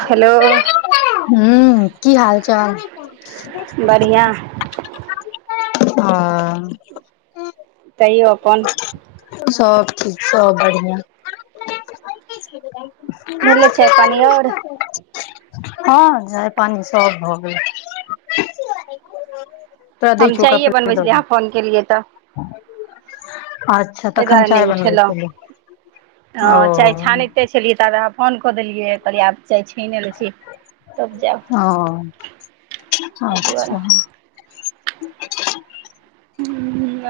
Hello हूँ की हाल चाल? बढ़िआँ [unintelligible] आ तहियो अप्पन। सभ ठीक, सभ बढ़िआँ। [unintelligible] [inaudible] भेलै चाय पानि आओर हँ चाय पानी सब भऽ गेलै। [unintelligible] तोरा दै हम छीयौ ओकरा चायए पहिले बनबै द छलियै दहि। अहाँ फोन केलियै तऽ [unintelligible] [unintelligible] अच्छा एहि दुआरे तखन नहि चाय बनबै उठेलहुँ छलहु। हँ चाय छानैते छलियै ताबे अहाँ फोन कऽ देलि। लिए, कहलिए आब चाय छैने लैय छी, तब जैब। [unintelligible] आच्छा। [inaudible]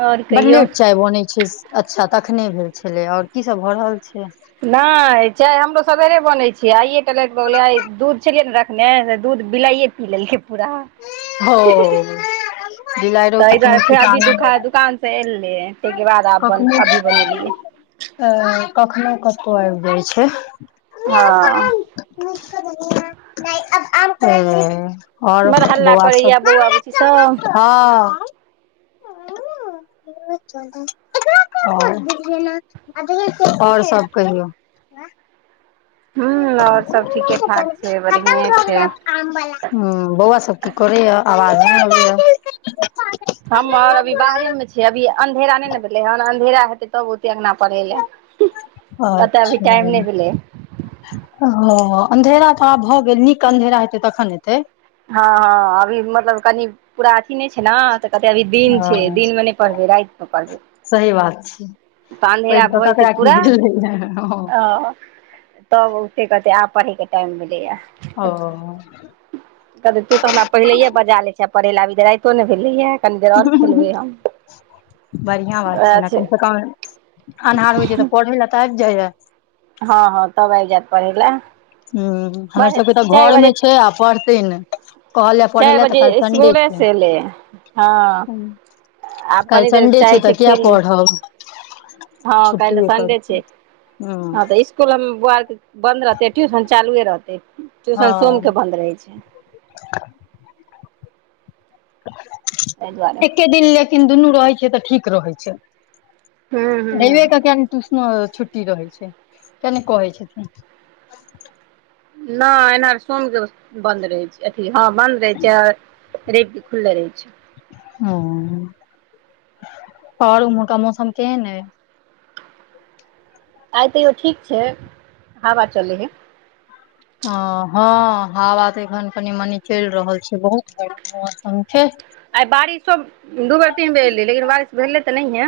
आओर बड कहियौ लेट चाय बनै छी। अच्छा तखने भेल छलैय, आओर कीसभ भऽ रहल छै। नहि चाय हमरो सवेरे बनै छीयै, आइए तऽ लाइट भ गेलैय, आइ दूध छलियै ने रखने से दूध बिलाइए पि लेलके पुरा। हो ही-ही-ही, बिलाड़िो के तैहि कोनो दुआरे फेर अभी ठिकाना दुखा नहि दुकान। से एलिये, ताहिके बाद आब अभी बनेलियै। तअ, कखनो क कअर दैय छै। हँ। मिर्च के भगोड़ा नहि अब आम करै मिस बड़ हल्ला करैया बौआ बुची सब। हँ। [unintelligible] [unintelligible] आओर सब कहियौ। हूँ आओर सब ठीके ठाक अपन छै खतम बढ़िए भऽ गेलै छै। आम बला, हूँ बौआ सब की करैए आवाज नहि अबैए। [unintelligible] हम्मर अभी बाहरे मे छै, अभी अन्धेरा नहि ने भेलै हन, अन्धेरा हेतै तब ओते अंगना पढ़ै लए। कतऽ अभी टाइम अच्छा नहि भेलै। हँ, अँधेरा तऽ आब भऽ गेल, नीक अँधेरा हेतै तखन एतै। हँ अभी मतलब कनि पूरा अथी नहि छै ने, तऽ कहतै अभी दिन हँ छै, दिनमे नहि पढ़बै, राति कऽ पढ़बौ। सही बात छै। तऽ पैघ अँधेरा कऽ भऽ जेतै ककरा की पुरा भेलैया हँ अ तब ओते कहते आब पढ़ेके टाइम भेलैया। ओ। कहतै तू तऽ हमरा पहिलेये बजा ले छेए पढ़े लए, अभी तऽ राइतो ने भेलैया। कनी देर और खेलबै हम बढ़िआँ बात छै ने, कमसँ कम अन्हार होइ छै तऽ पढ़ै लऽ तऽ आबि जाइया। हँ, हँ तब आब जैत पढ़े लेए। हूँ, हमर सबके तऽ घरमे छै आ पढ़तै ने। कहलि पढ़ै चारि लऽ तऽ बजे काल्हि संडे स्कुले छीयै। से एलै हँ आब कनी काइल देर संडे चाहै छै तऽ किया खेली पढ़ब। हँ काइल तऽ छुट्टिए संडे करतै छै, हँ तऽ इ स्कूल बौआ के बन्द रहते, ट्यूशन चालुए रहते, ट्यूशन सोम हँ के बंन्द रहे छै। [inaudible] एहि दुआरे एके दिन ले लेकिन दुनू रहै छै तऽ ठीक रहै छै, हूँ रइबे हूँ के ट्यूशन छुट्टी रहै छै, ते ने कहै छथिन। नय एनहर सोम के बन्द रहै छै। अथी हँ बन्द रहे छै, रइब के खुलले रहे छै। ह, और ओमरहका का मौसम केहन अय? आइ तैयो ठीक छै, हवा चलै हइ। ह, हँ, हवा तऽ एखन कनि -मनी चलि रहल छै, बहुत बढिया मौसम छै। आइ बारिशो दू बेर, तीन बेर एले, लेकिन बारिश भेले तऽ नहिये।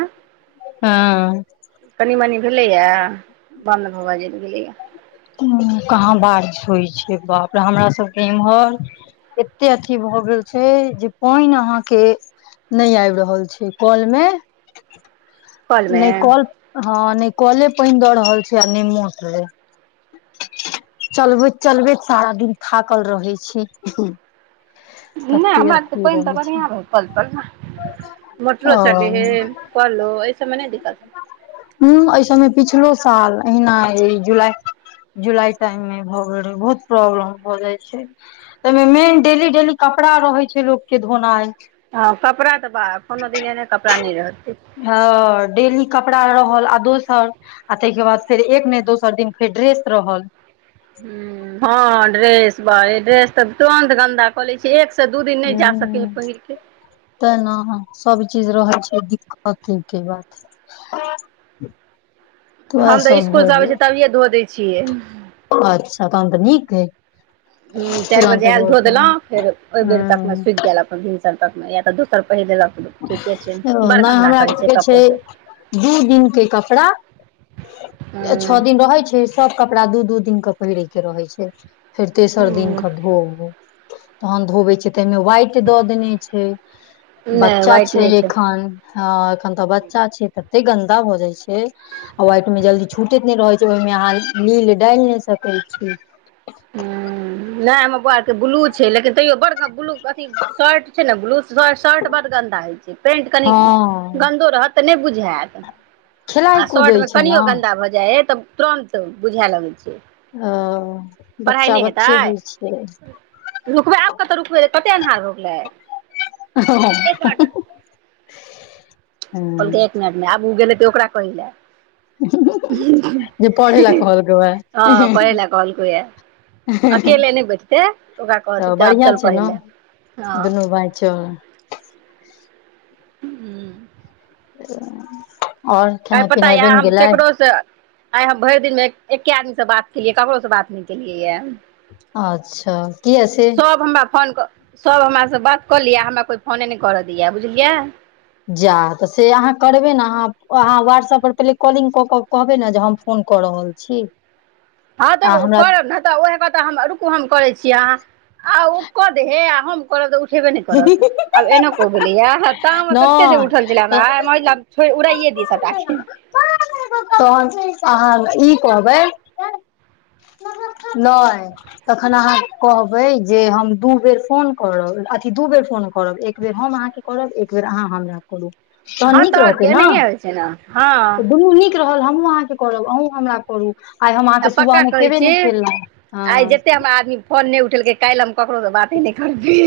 हँ। कनी- मनी भेलैएा बन्द भऽ जाइ गेलैया। उ कहाँ बारिश होइ छै बाप रे, हमरा सबके इम्हर। एते अथी भऽ गेल छै, जे पइन अहाँके नय आबि रहल छै, कँल मे। कलमे ने कल हँ, नहि कौले पइन द रहल छै, आ ने मोटरे। चलबैत -चलबैत सारा दिन थाकल रहै छी। नय तते हमरा आर के तऽ अथी पइन त रहै छै बढ़िया आंबे य कॉल- तॉल मे। मोटरो ओ चले है, कॉलो एहिसबमे नहि दिक्कत है। हुं, एहि सबमे पिछलो साल, एहिना ऐले जुलाई जुलाई टाइम मे भऽ गेल रहै, बहुत प्रॉब्लम भऽ जाइ छै। तइमे मेन डेली -डेली कपड़ा रहै छै लोकके धोनाइ। हँ, कपड़ा तऽ बा, कोनो दिन एने कपड़ा नहि रहतै। हँ। डेली कपड़ा रहल, आ दोसर आ ताहिके बाद फेर एक नहि दोसर दिन फेर ड्रेस रहल। हुं, हँ ड्रेस, बा ड्रेस तऽ तुरन्त गन्दा कऽलै छै, एक से दू दिन नहि जा सकै ह हइ पहिरके। ते ना हँ, सभचीज रहै छै दिक्कते के बात। आ [inaudible] हम तऽ स्कूल से आबै छियै, तभिए धो दैय छियै। अच्छा! तहन तऽ नीक अय। हुं, चाइर तुरंत बजे आइल धो के हूं देलहुँ, फेर ओहि बेर तक मे सुखि गेल अपन, भिनस तक या तऽ दोसर पहि देलक ठीके छै बड़ ने गन्दा हमरा करै सबके छै कपड़ो सब दू दिन के कपड़ा हँ छअ दिन रहै छै, सब कपड़ा दू-दू दिन का पहिरक रहै छै फेर तेसर दिन ह के धोबऊ तहन धोबे छिय ताहिमे वाइट दऽ देने छै नहि बच्चा व्हाइट छै नहि ह एखन हँ एखन तऽ बच्चा छै तते गन्दा भऽ जाइ छै आ वाइटमे जल्दी छूटैत नहि रहैत छै ओहिमें अहाँ नील डालि नहि सकैत छी ह नहि हमर बौआर के ब्लू छै लेकिन तैयो बड़ ब्लू अथी शर्ट छै ने ब्लू श शर्ट बड् गन्दा होइछै पैंट कनि हँ गन्दो रहत तऽ नहि बुझौत खेलाइ आ कुदै शर्ट मे छै ने कनियो गन्दा भऽ जाइ तऽ तुरन्त बुझा लगैत छै ह पढ़ाइ बच्चा नहि बच्चे होइ हेतै छै रुकबै आब कतऽ रुकबै कतेक अन्नहार भगेलैय ह कहलकैक जे एक मिनटमे आबब, ओ गेल हेतैक ओकरा कहइ लेल। जे पढ़ै लए कहलकै वैह ह परहइ लै कहल के या अकेले नै बैथतै, ओकरा तऽ कहतइ आब बढ़िआँ चल छै पढ़इ ने लेल। दुनू भाई चल हाँ ह आइ पता य हम ककरो से आइ हम भरि दिन मे एके आदमी सँ बात केलियै, ककरोसँ बात नहि केलियै यए अच्छा किया से सब हमरा फोन कऽ सब हमरासँ बात कऽ लिअ हमरा कोइ फोने नहि करऽ दैया बुझलियै जा तऽ से अहाँ करबै ने अहाँ अहाँ व्हाट्सअपर पहिले कॉलिंग कऽ कऽ कहबै ने जे हम फोन कऽ रहल छी हँ तऽ आ हमरा करब ने तऽ ओहे कऽ हम रुकु हम करै छिए अहाँ आ ओ कऽ दे हे आ हम करब तऽ उठेबै नै करत नहि आब एना को भेलैए तामस आते जे उठल छेला तऽ आय हमरा म उड़ाए दी सभटााके तहन अहाँ ई कहबै नय तखन अहाँ कहबै जे हम दू बेर फोन करब अथी दू बेर फोन करब एक बेर हम अहाँके करब एक बेर अहाँ हमरा करू तहन हँ नीक तऽ आओर की रहते ने एनाहिए होइ छै ने हँ दुनू नीक रहल, हमूँ अहाँके करब। अहुँ हमरा करू। आइ हम आ अहाँके सुबह पक्का मे कहै केने छी नहि केलहुँ आइ हँ जतेक आदमी हमर फोन नहि उठेलकै, काल्हि हम ककरोसँ बाते नहि करबै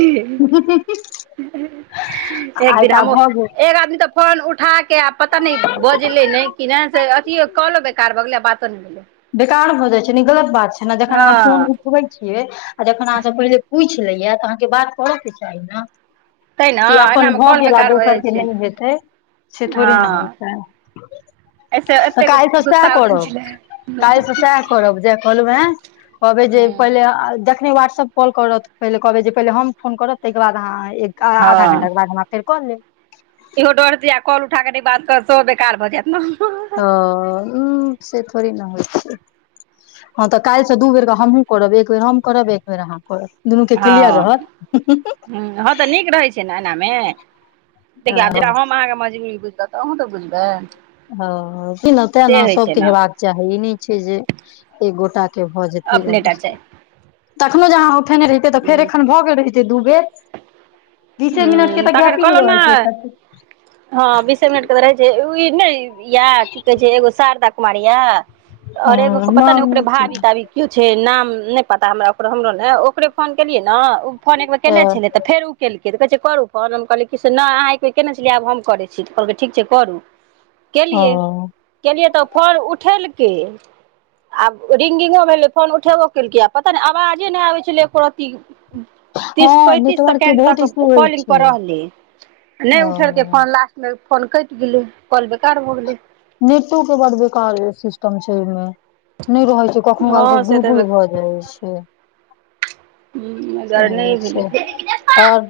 एक आइ दिन तऽ हमो आब भऽ गेल एक आदमी तऽ फोन उठा कऽ आ पता नहि, बजलै नहि कि नहि से अथियो कहलहुँ बेकार भऽ गेलै आ बातो नहि भेलैफोन उठा कऽ आ पता नहि, बजलै नहि कि नहि से अथियो कहलहुँ कालो बेकार भऽ गेलै आ बातो नहि भेलै बेकार भऽ जाइ छै ने, ई गलत बात छै ने। जखन अहाँ फोन हँ उठबै छियै आ जखन अहाँसँ पहिले पूछि जाया तऽ अहाँके बात करऽ के चाही ने तै ने कि अपन एनामे भऽ कॉल गेल आ बेकार भऽ जाइ दोसरके छै नहि हेतै से थोड़े न हँ होयत, एहिसँ तऽ एतेक काल्हि तऽ से गुस्सा उठल करब। छलै काल्हि तऽ सएह करब जे कहलहुँ, कहबै जे पहिले अखने व्हाट्सएप कॉल करत, पहले कहबै जे पहले हम फोन करब तही के बाद अहाँ एक आधा घंटा हँ के बाद हम अहाँ के फेर कऽ लेब। इहो डरत आ कॉल उठा कऽ ने बात करतो बेकार भऽ जायत ने ह उ से थोड़े न होइ छै हँ तऽ काल्हि से दू बेर क हमहुूँ करब। एक बेर हम करब, एक बेर अहाँ करब, दुनू के किलियर हँ रहत। तैयार, जेना हँ हाम अहाँके मजबूरी बुझलऊ, तऽ अहूँ तऽ बुझबै? ह तैं न, तें न, से होइ छै सबके ने हेबाक चाही, ई नहि छै जे एक गोटा के भऽ जेतै, और अपने टा दोसर छै तखनो जे अहाँ उठेने रहितियै तऽ, फेर ह एखन भऽ गेल रहितै दू बेर! बीसे मिनट के तऽ तखन गैपिंग कहलहुँ रहै छै। ने हँ छैति [unintelligible] बीसे मिनट रहै छै, ई उ नहि य? की कहे छै, एगो शारदा कुमारी या हँ और एगो के पता नै, नाम ओकरे नहि छै भाबि ताबी कियो छै, नाम नै पता हमरा ओकर हमरो ने, ओकरे फोन केलियै न, ओ फोन एकबेर केने छेलै त फेर उ केलकै, तऽ कहै छै करू फोन? हम कहलियै कि से नअई अहाँ एक बेर केने छलियै, आब हम करै छी तऽ कहलकै ठीक छै करू। ओ केलियै। केलियै तऽ फोन उठेलकै। आब रिंगिंगो भेलै, फोन उठेबो केलकै। आब पता नहि आबाजे नहि आबै छलै एको रती। हँ नेटवर्क के सकेंड बहुत तक इशू होइ कॉलिंग छै पर रहले, नहि उठेलकै ओ फोन। लास्ट मे फोन कटि गेलै, कॉल बेकार भ गेले। नेटो क बड बेकार सिस्टम छै ओहिमे, नहि रहै छै। कखनोकालके हँ से गुल तऽ हेबे गुल भऽ जाइ छै। हम्म से अगर नहि छै भेलइ, आओर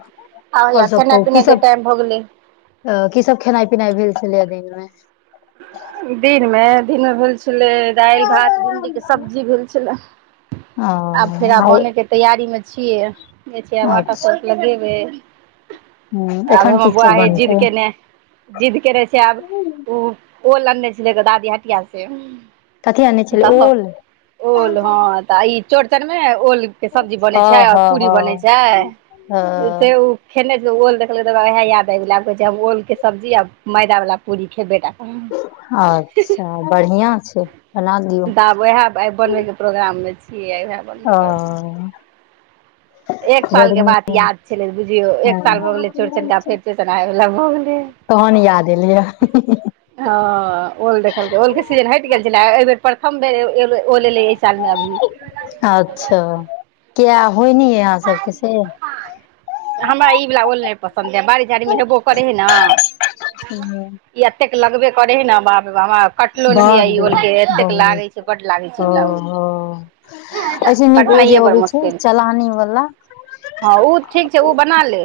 आ या खेनाइ पिनाइ के टाइम भ गेलै। अ की सब खेनाइ पिनाइ भेल छलै दिन मे? दिनमे? दिनमे भेल छ छ्लै दालि, भात भिंडी के सब्जी भेल छलै। ओ आब फेर आब आइ बने के के तैयारी मे छियै। जे छियै आब आटा अच्छा शट [unintelligible] लगेबै। आब एखन की हमर बौआ सब हे जिद बनतै के ने जिद्द केने छै आब, ओ ओल अनने छलै दादी हटिया से। कथी आनै छलै त, ओल ओल हँ तऽ ई चौरचनमे ओल के सब्जी बनै हँ छै, आर हँ पूरी बनै छै, हँ से ओ खेने दियो ओल देखलै त ओह याद आब गेलै, आब कहै छै हम ओल के सब्जी आ मैदा बला पूरी खेबे टा अच्छा बढ़िआ छै, बना दियौ। वएह आइ बनबैके प्रोग्राममे छियै वएह। ओ एक साल के गर्मी बात याद छलै बुझियो, एक साल भऽ हँ गेलै चोरचना आब फेर चनायवला [unintelligible] भ गेलै। तहन याद एलिय य। ह ओल देखलकै, ओल के सीजन हटि गेल छलै, एहि बेर प्रथम बेर एब एब ओल एले एहि साल मे अभी। अच्छा किया होइ नै य आहाँ सबके से? हमरा ई बला ओल नहि पसन्द य। बारि झाड़ीमे हेबो करै हइ न, ई एतेक लगबे करै हइ ने, बाप रे बाप कटलो नहि होइया ई बड्ड ओलके, एतेक बहुत लागे छै, बड लागे छै ओ ई बला ओल। हो ऐसे नीक ओ जे कटनाइए अबै बड मुशकिल छै। चलानी वाला हँ उ ठीक छै उ बना ले।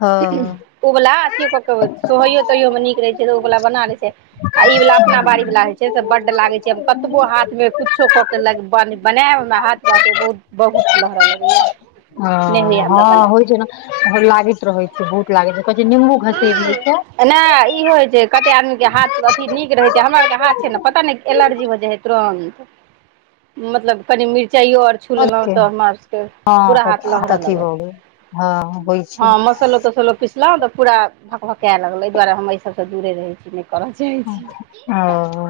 हँ उ बला ह अथियो कऽ के, सोहैयो तोहैयोमे नीक रहै छै उ बला बना लै छै। आ ई बला अपना बाड़ी बला हई छै से बड्ड लागे छै। हम कतबो हाथ में कुछो क के लग बन बनायब हमरा हाथ बाप रे बहुत, बहुत लहरऽ लगैया। ह नहि होइए हमरा हँ होइ बनायल छै न तहन लागैत रहै। छै बहुत लागै छै कहै छै निम्बू घसेर लै छै नहि ई होइ छै कते आदमी के हाथ अथि नीक। रहै छै हमरक हाथ छै न पता नहि। एलर्जी हो जाइ है तुरोंत मतलब कनि मिर्चाइयो ओर। छु लेलै के त हम सबके हँ पूरा त हाथ लहर अथी लगत हो गेल हँ होइ ह छै मसलो तसलो पिस। पिसलौ त पूरा भकभके लगल एहि दुआरे हम एहि सब से दुरे रहै छी। जाइ छी। ओ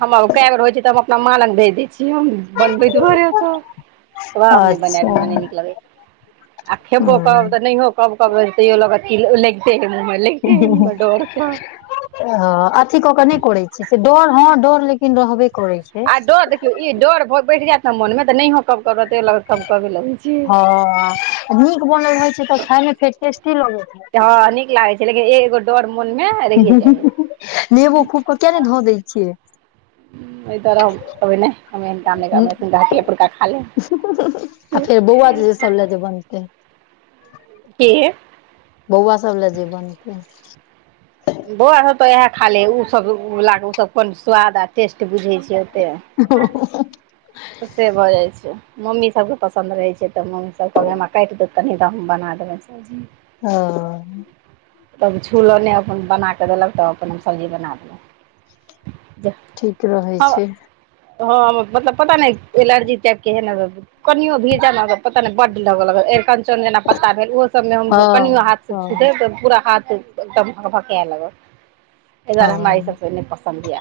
हम केए बेर होइ छै तऽ हम अपना मालग भेज दै छियै हम। बनबै दुआरे त आब नै बनेब अच्छा हमरा नहि निकलगया। आ खेबो करब तऽ ह नहियो कब-कब लगैत तैयो लागत कि लैगते है। लैगते है मुँह में डोर सँ। ह अथी कऽक नहि करै छी से डोर हँ डोर लेकिन रहबे करै छै। आ डोर देखियौ ई डोर बैस जेयत न मोन मे तऽ नहियो कब-कब केलक। ह नीक बनल रहै छै तऽ खेयमे फेर टेस्टी लगैत। रहै हँ छै नीक लागै छै लेकिन एगो डोर मोनमे। रहिये जाइ हय नेबो खूब क किया नै धऽ दै छियै। अइ तरफ कभी नै हम एहन काम नहि [inaudible] पुरखा खा लेब। आ फेर बौआ जे सब ले जे बनतै। की बौआ सब ले जे बनतै। बौआ सब त वोहा खाँ लै है उसभ उसभ कोन स्वाद आ टेस्ट बुझै छै ओते। ओ से भऽ जाइ छै। मम्मी सभकेँ पसन्द रहै छै त मम्मीसभ कहबै हमरा काटि देत कनी त हम बना देबै सब्जी। ह तब छुलौ नै अपन बना कऽ देलन तब अपन हम सब्जी बना देलौ। ठीक रहै हँ छै हँ मतलब। पता नहि एलर्जी टाइप केे एहन लागल कनियो भीजा लागल पता नै बडड लगा लागल। एरकंचक जेना पत्ता भेल ओहो सभमे हँ हमसब कनियो हाथ से हँ छू देब त पूरा हाथ। एकदम भकभकेय लागत। तहि दुआरे हमरा ई सब हँ स नहि पसन्द य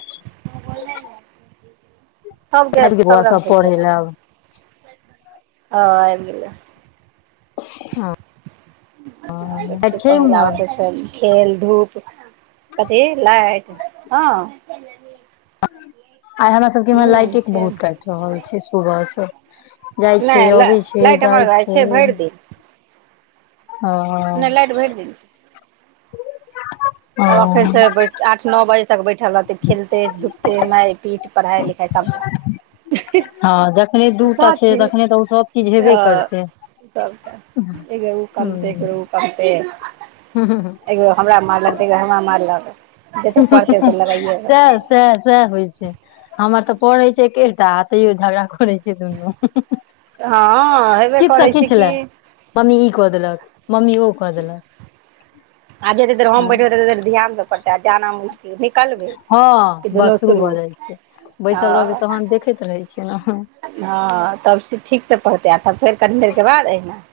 सबके। आबि गेल सब बौआ रंग के होइ छै पढ़े न लए आब ह आबि गेलै। हँ आज लाइट छै कल के उम्हर आवश्यक खेल धूप। कथी लाइट हँ। आइ हमरा सबके इम्हर हूँ लाइटे छै बहुत काटि रहल छै सुबह स। जाइ छै नहि अबै छै लाइट जाइ हमर छै। भरि दिन नहि लाइट भरि दिन छै ह आब एखन से बैठ आठ नौ बाइज। तक बैठल रहतै खेलतै धुपतै माइर पीट पढ़ाई लिखाई सबटा। हँ जखने दूटा छै साथे तखने तऽ उसभ चीज हेबे करतै। सबटा एक बेर उ कनतै एक बेर उ कनतै। ह ह ह एगो हमरा मारलक त एगो हमरा मारलक। हु जतेक हु हु पढ़तै हु ओतेक लड़ाइए रहतै सएह- सएह होइ छै, हमर तऽ पढ़ै छै एकेटा तैयो झगड़ा क करै छै दुनू हँ हेबे किछ स करै छै किछ ल कि लैं। मम्मी ई कऽ देलक, मम्मी ओ कऽ देलक आब जतेक देर हम बैठबै तते देर ध्यान सऽ पढ़तै, आ जहाॅंने हम उठ हँ बस शुरू भऽ जाइ छै, बैसल रहबै हँ तहन देखैत रहै छियै न। हँ तब से ठीक से पढ़तै, आ त फेर कनी देर के बाद अहीना।